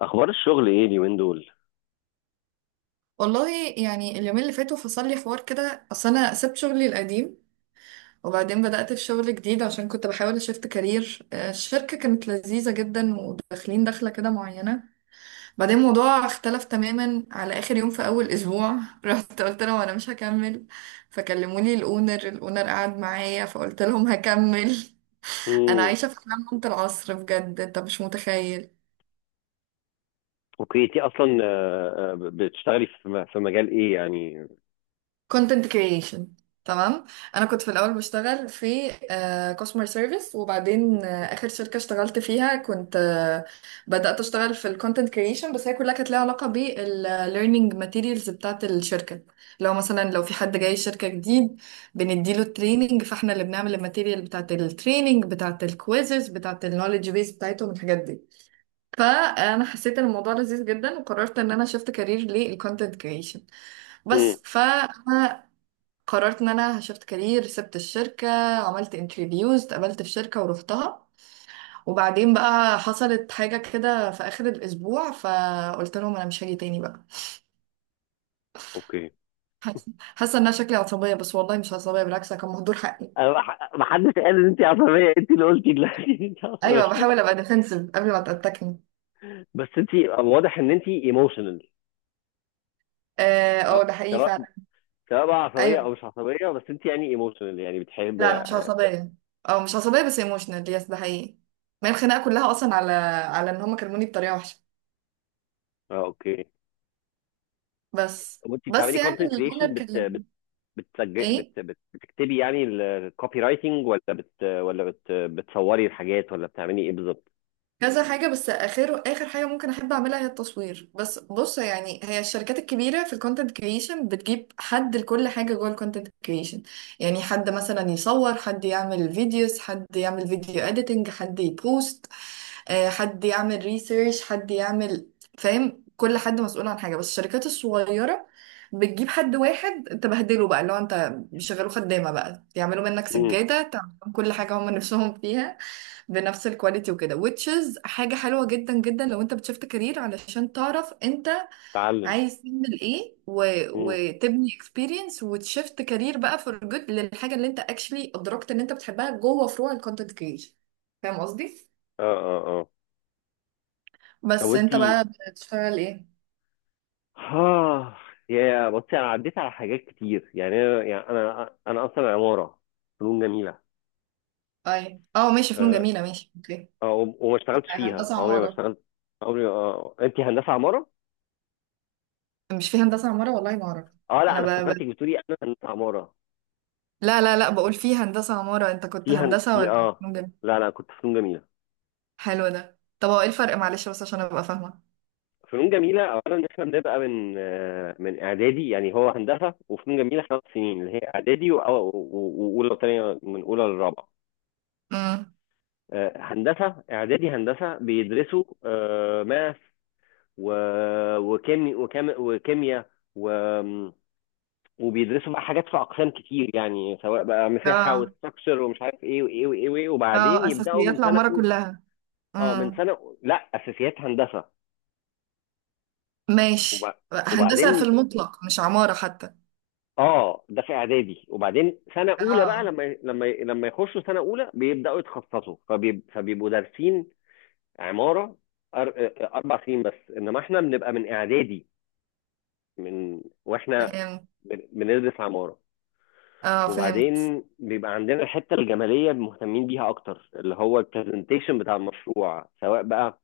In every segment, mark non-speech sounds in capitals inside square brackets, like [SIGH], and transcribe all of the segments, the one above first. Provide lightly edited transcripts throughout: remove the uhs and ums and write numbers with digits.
اخبار الشغل ايه اليومين دول؟ والله، يعني اليومين اللي فاتوا فصل لي حوار كده. اصل انا سبت شغلي القديم وبعدين بدأت في شغل جديد عشان كنت بحاول اشفت كارير. الشركة كانت لذيذة جدا وداخلين دخلة كده معينة. بعدين الموضوع اختلف تماما على اخر يوم في اول اسبوع. [LAUGHS] رحت قلت لهم انا مش هكمل، فكلموني. الاونر قعد معايا فقلت لهم هكمل. [LAUGHS] انا امم عايشة في حلم منت العصر، بجد انت مش متخيل. اوكي، انت اصلا بتشتغلي في في مجال ايه يعني؟ كونتنت كرييشن. تمام. انا كنت في الاول بشتغل في كاستمر سيرفيس، وبعدين اخر شركه اشتغلت فيها كنت بدات اشتغل في الكونتنت كرييشن، بس هي كلها كانت ليها علاقه بالليرنينج ماتيريالز بتاعه الشركه. لو مثلا لو في حد جاي شركه جديد بنديله التريننج، فاحنا اللي بنعمل الماتيريال بتاعه التريننج، بتاعه الكويزز، بتاعه النولج بيس بتاعتهم، الحاجات دي. فانا حسيت ان الموضوع لذيذ جدا وقررت ان انا شفت كارير للكونتنت كرييشن. امم بس ف قررت ان انا شفت كارير، سبت الشركة، عملت انترفيوز، اتقبلت في شركة ورحتها، وبعدين بقى حصلت حاجة كده في اخر الاسبوع فقلت لهم انا مش هاجي تاني بقى. اوكي. حاسة ان انا شكلي عصبية، بس والله مش عصبية، بالعكس أنا كان مهدور حقي. أنا ما حدش قال ان انت عصبيه، انت اللي قلتي دلوقتي [LAUGHS] ان انت ايوه، عصبيه. بحاول ابقى ديفنسيف قبل ما تتكني. بس انت واضح ان انت ايموشنال. اه، ده حقيقي سواء فعلا. سواء بقى عصبيه ايوه. او مش عصبيه، بس انت يعني ايموشنال، يعني بتحب، لا انا مش اه. عصبية، او مش عصبية بس ايموشنال، يس ده حقيقي. ما هي الخناقة كلها اصلا على ان هم كلموني بطريقة وحشة. اوكي، بس طب انت بس بتعملي يعني كونتنت كريشن، الاونر بت كلمني. بت بتسجل، ايه، بت بت بتكتبي يعني الكوبي رايتنج، ولا بت ولا بت بتصوري الحاجات، ولا بتعملي ايه بالظبط؟ كذا حاجة، بس آخر آخر حاجة ممكن أحب أعملها هي التصوير. بس بص، يعني هي الشركات الكبيرة في الكونتنت كريشن بتجيب حد لكل حاجة جوه الكونتنت كريشن. يعني حد مثلا يصور، حد يعمل فيديوز، حد يعمل فيديو اديتنج، حد يبوست، حد يعمل ريسيرش، حد يعمل. فاهم، كل حد مسؤول عن حاجة. بس الشركات الصغيرة بتجيب حد واحد تبهدله بقى، اللي هو انت بيشغلوه خدامة بقى، يعملوا منك امم سجادة، تعمل لهم كل حاجة هم نفسهم فيها بنفس الكواليتي وكده، which is حاجة حلوة جدا جدا لو انت بتشفت كارير، علشان تعرف انت تعلم. عايز تعمل ايه مم. وتبني experience وتشفت كارير بقى for good للحاجة اللي انت actually ادركت ان انت بتحبها جوه فروع الكونتنت creation. فاهم قصدي؟ اه اه اه. طب بس انت، انت بقى بتشتغل ايه؟ ها. يا بصي، انا عديت على حاجات كتير، يعني انا اصلا عماره، فنون جميله. اي اه، ماشي، فنون آه. جميلة، ماشي، اوكي. وما اشتغلتش فيها، هندسة عمري ما عمارة؟ اشتغلت عمري. انت هندسه عماره؟ مش في هندسة عمارة؟ والله ما اعرف. اه لا، انا انا ب... افتكرتك ب... بتقولي انا هندسه عماره. لا لا لا، بقول في هندسة عمارة. انت كنت في هن... هندسة في ولا اه فنون جميلة؟ لا لا، كنت فنون جميله. حلو ده. طب هو ايه الفرق؟ معلش بس عشان ابقى فاهمة. فنون جميله اولا، احنا بنبقى من من اعدادي. يعني هو هندسه وفنون جميله 5 سنين، اللي هي اعدادي واولى وثانيه، من اولى للرابعه. امم. هندسه اعدادي، هندسه بيدرسوا ماث وكيمياء، وبيدرسوا بقى حاجات في اقسام كتير، يعني سواء بقى مساحه اه وستراكشر ومش عارف ايه وايه وايه وايه، وبعدين اه، يبداوا اساسيات من سنه العمارة أو... كلها. اه من امم. سنه أو... لا، اساسيات هندسه. وب... ماشي، هندسة في وبعدين المطلق مش عمارة حتى. اه، ده في اعدادي. وبعدين سنه اولى بقى، اه لما يخشوا سنه اولى بيبداوا يتخصصوا، فبيبقوا دارسين عماره. أر... آه، 4 سنين بس، انما احنا بنبقى من اعدادي، من واحنا فهمت. بندرس عمارة. اه فهمت. وبعدين بيبقى عندنا الحتة الجمالية مهتمين بيها أكتر، اللي هو البرزنتيشن بتاع المشروع، سواء بقى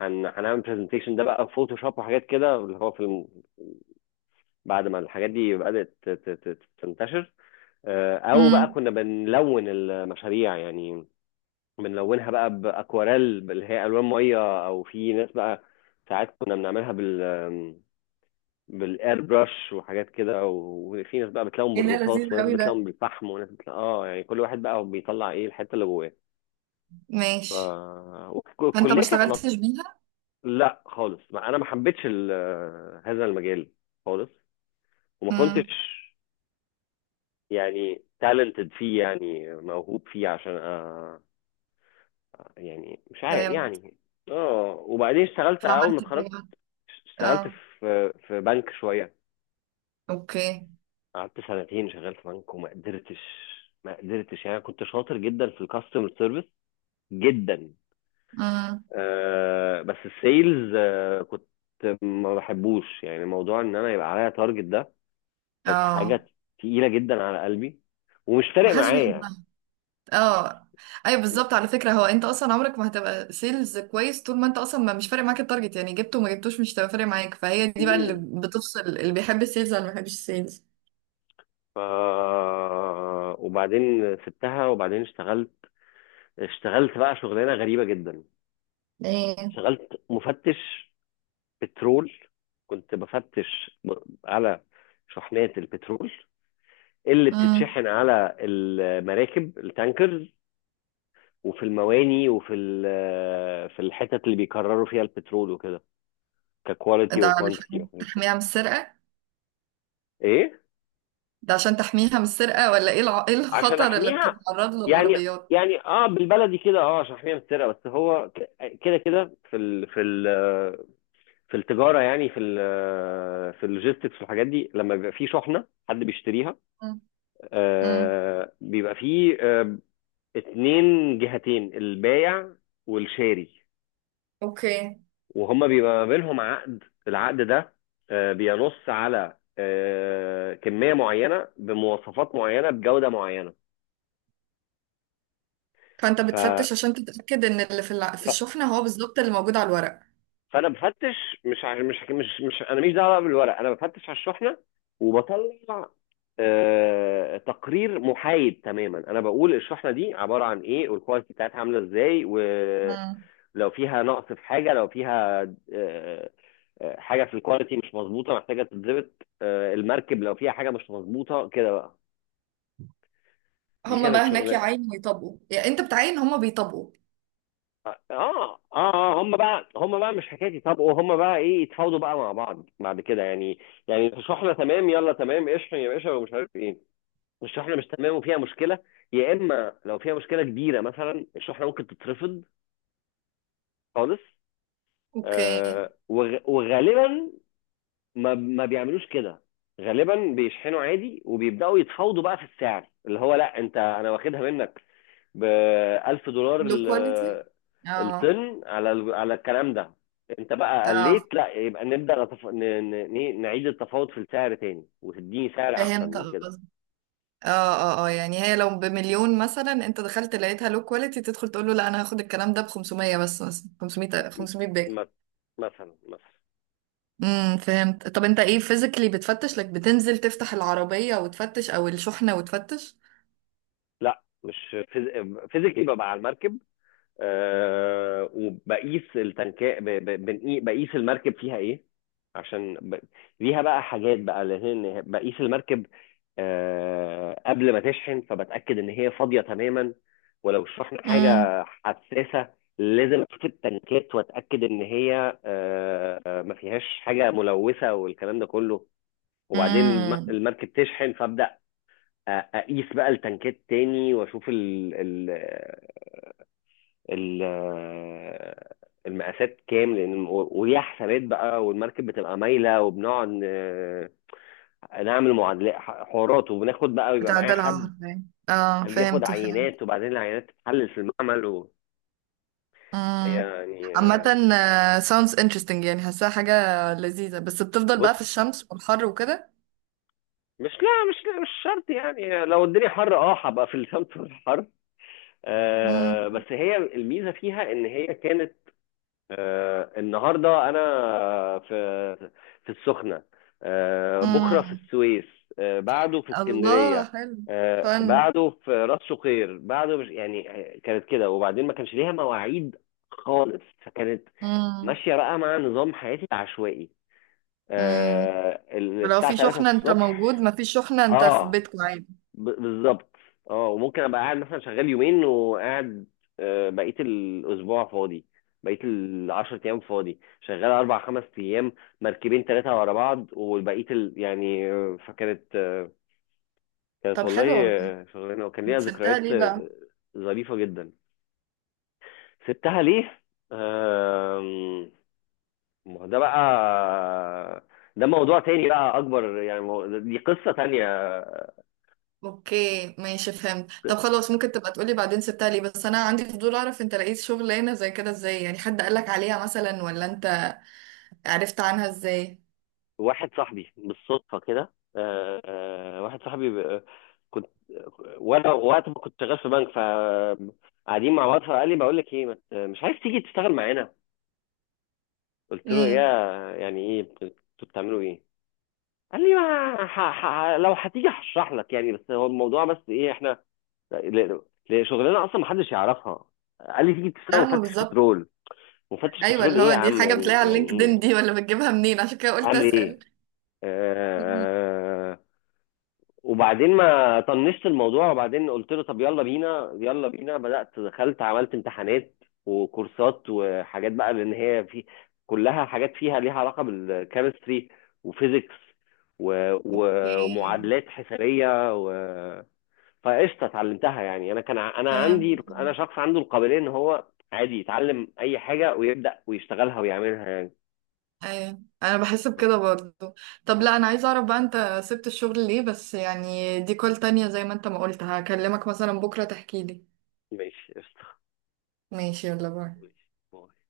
هنعمل برزنتيشن ده بقى فوتوشوب وحاجات كده، اللي هو في بعد ما الحاجات دي بدأت تنتشر. أو بقى امم. كنا بنلون المشاريع يعني، بنلونها بقى بأكواريل اللي هي ألوان مية. أو في ناس بقى ساعات كنا بنعملها بالاير برش وحاجات كده. وفي ناس بقى بتلاقيهم ايه ده، بالرصاص، لذيذ وناس قوي ده. بتلاقيهم بالفحم، وناس بتلاقي اه، يعني كل واحد بقى بيطلع ايه الحته اللي جواه. ف ماشي. فانت ما والكليه كانت اشتغلتش بيها؟ لا خالص، ما انا ما حبيتش هذا المجال خالص. وما كنتش امم، يعني تالنتد فيه، يعني موهوب فيه، عشان يعني مش عارف فهمت. يعني. اه، وبعدين اشتغلت اول ما فعملت اتخرجت. بيها؟ اشتغلت اه، في بنك شويه. اوكي. قعدت سنتين شغال في بنك، وما قدرتش. ما قدرتش يعني، كنت شاطر جدا في الكاستمر سيرفيس، جدا. امم. آه، بس السيلز آه، كنت ما بحبوش، يعني موضوع ان انا يبقى عليا تارجت، ده كانت اه، حاجه تقيله جدا على قلبي، ومش ما فارق حدش معايا. بيحبها. اه. ايوه بالظبط، على فكره. هو انت اصلا عمرك ما هتبقى سيلز كويس طول ما انت اصلا ما مش فارق معاك التارجت، يعني جبته وما جبتوش مش هتبقى فارق معاك، فهي دي بقى اللي مم. بتفصل اللي بيحب السيلز ولا ما بيحبش السيلز. ف وبعدين سبتها. وبعدين اشتغلت، اشتغلت بقى شغلانه غريبه جدا. ايه. اشتغلت مفتش بترول. كنت بفتش على شحنات البترول اللي امم. بتتشحن على المراكب التانكرز، وفي المواني، وفي في الحتت اللي بيكرروا فيها البترول وكده، ككواليتي ده وكوانتيتي علشان وحاجات كده. تحميها من السرقه؟ ايه، ده عشان تحميها من السرقه ولا ايه ايه عشان الخطر اللي احميها بتتعرض له يعني. العربيات؟ يعني اه، بالبلدي كده، اه، عشان احميها من السرقه. بس هو كده كده، في ال في ال في التجاره، يعني في اللوجيستكس والحاجات دي، لما بيبقى في شحنه حد بيشتريها، امم. أمم. آه بيبقى فيه آه، اتنين جهتين، البايع والشاري. اوكي. وهما بيبقى ما بينهم عقد. العقد ده آه بينص على آه، كمية معينة بمواصفات معينة بجودة معينة. فانت ف... بتفتش عشان تتاكد ان اللي في في ف... الشحنه هو بالظبط اللي موجود على الورق. فأنا بفتش، مش ع- مش مش مش أنا مش دعوة بقى بالورق، أنا بفتش على الشحنة، وبطلع تقرير محايد تماما. انا بقول الشحنه دي عباره عن ايه، والكواليتي بتاعتها عامله ازاي، و... امم. لو فيها نقص في حاجه، لو فيها آه، حاجه في الكواليتي مش مظبوطه محتاجه تتظبط، المركب لو فيها حاجه مش مظبوطه كده بقى. دي هما بقى كانت هناك شغلانه. يعاينوا ويطبقوا، يعني انت بتعاين هما بيطبقوا. اه اه اه، هم بقى مش حكايتي. طب وهم بقى ايه؟ يتفاوضوا بقى مع بعض بعد كده يعني. يعني تشرحنا تمام، يلا تمام اشحن يا باشا ومش عارف ايه. الشحنه مش تمام وفيها مشكله، يا اما لو فيها مشكله كبيره مثلا الشحنه ممكن تترفض خالص. اوكي. وغالبا ما بيعملوش كده. غالبا بيشحنوا عادي وبيبداوا يتفاوضوا بقى في السعر، اللي هو لا انت انا واخدها منك ب 1000 دولار لو كواليتي. اه الطن على على الكلام ده. انت بقى اه، قليت لا، يبقى نبدا نتف... ن... ن... ن- نعيد التفاوض في السعر تاني وتديني سعر احسن فهمت من كده. قصدك. اه اه اه، يعني هي لو بمليون مثلا انت دخلت لقيتها لو كواليتي، تدخل تقول له لا انا هاخد الكلام ده ب 500، بس مثلا 500، 500 باكو. م- مثلا مثلا. امم، فهمت. طب انت ايه فيزيكلي بتفتش لك؟ بتنزل تفتح العربية وتفتش او الشحنة وتفتش؟ لا، مش فيزيكلي، ببقى على المركب. آه وبقيس التنكات، بقيس المركب فيها ايه. عشان ليها بقى حاجات بقى، لان بقيس المركب آه قبل ما تشحن فبتاكد ان هي فاضيه تماما. ولو الشحن امم. حاجه حساسه لازم اشوف التنكات واتاكد ان هي آه ما فيهاش حاجه ملوثه والكلام ده كله. وبعدين امم. المركب تشحن، فابدا اقيس بقى التنكات تاني واشوف ال- المقاسات كام، لان وليها حسابات بقى، والمركب بتبقى مايله، وبنقعد نعمل معادلات حوارات، وبناخد بقى، ويبقى بتاع معايا ده حد العهر يعني. اه اللي ياخد فهمت فهمت. عينات، وبعدين العينات تتحلل في المعمل وهي امم. يعني عامة، sounds interesting، يعني حاساها حاجة لذيذة، بس بتفضل بص، بقى في الشمس والحر وكده. مش شرط يعني، لو الدنيا حر اه هبقى في الشمس في الحر. بس هي الميزه فيها ان هي كانت، النهارده انا في السخنه، بكره في امم. السويس، بعده في الله، اسكندريه، حلو. فن. بعده في راس شقير، بعده مش يعني. كانت كده، وبعدين ما كانش ليها مواعيد خالص، فكانت امم. ماشيه بقى مع نظام حياتي العشوائي. امم. لو الساعه في 3 شحنة انت الصبح. موجود، ما فيش شحنة انت في اه بيتكم عادي. بالظبط. اه وممكن ابقى قاعد مثلا شغال يومين وقاعد بقيه الاسبوع فاضي، بقيه ال10 ايام فاضي، شغال اربع خمس ايام، مركبين ثلاثه ورا بعض والبقيه يعني فكانت كانت طب والله حلو والله. شغلانه، وكان انت ليها سبتها ذكريات ليه بقى؟ ظريفه جدا. سبتها ليه؟ آم، ما هو ده بقى، ده موضوع تاني بقى اكبر يعني، دي قصه تانيه. اوكي ماشي فهمت. طب خلاص ممكن تبقى تقولي بعدين سبتها ليه، بس انا عندي فضول اعرف انت لقيت شغلانة زي كده ازاي، يعني حد قالك عليها مثلا، ولا انت عرفت عنها ازاي؟ واحد صاحبي بالصدفه كده، واحد صاحبي كنت وانا وقت ما كنت شغال في بنك، فقاعدين مع بعض، فقال لي بقول لك ايه، ما مش عايز تيجي تشتغل معانا؟ قلت له يا، امم. يعني ايه؟ انتوا بتعملوا ايه؟ قال لي ما لو هتيجي هشرح لك يعني، بس هو الموضوع بس ايه؟ احنا ل... شغلنا اصلا ما حدش يعرفها. قال لي تيجي تشتغل لا، ما مفتش بالظبط. بترول. مفتش ايوه، بترول اللي ايه يا هو دي عم، حاجة يعني بتلاقيها على يعني ايه اللينكدين يعني، دي ولا بتجيبها منين، عشان كده قلت اعمل ايه؟ اسأل. آه، [LAUGHS] مم. آه، آه، وبعدين ما طنشت الموضوع، وبعدين قلت له طب يلا بينا يلا بينا، بدأت دخلت عملت امتحانات وكورسات وحاجات بقى، لان هي في كلها حاجات فيها ليها علاقة بالكيمستري وفيزيكس اوكي ومعادلات حسابية و. فقشطة اتعلمتها يعني. انا كان انا فهمت. عندي، انا شخص عنده القابلية ان هو عادي يتعلم اي حاجة ويبدأ ويشتغلها ويعملها يعني. ايوه انا بحس بكده برضو. طب لا انا عايزه اعرف بقى انت سبت الشغل ليه، بس يعني دي كول تانية، زي ما انت ما قلت هكلمك مثلا بكره تحكي لي. ماشي قشطة. ماشي، يلا باي. ماشي.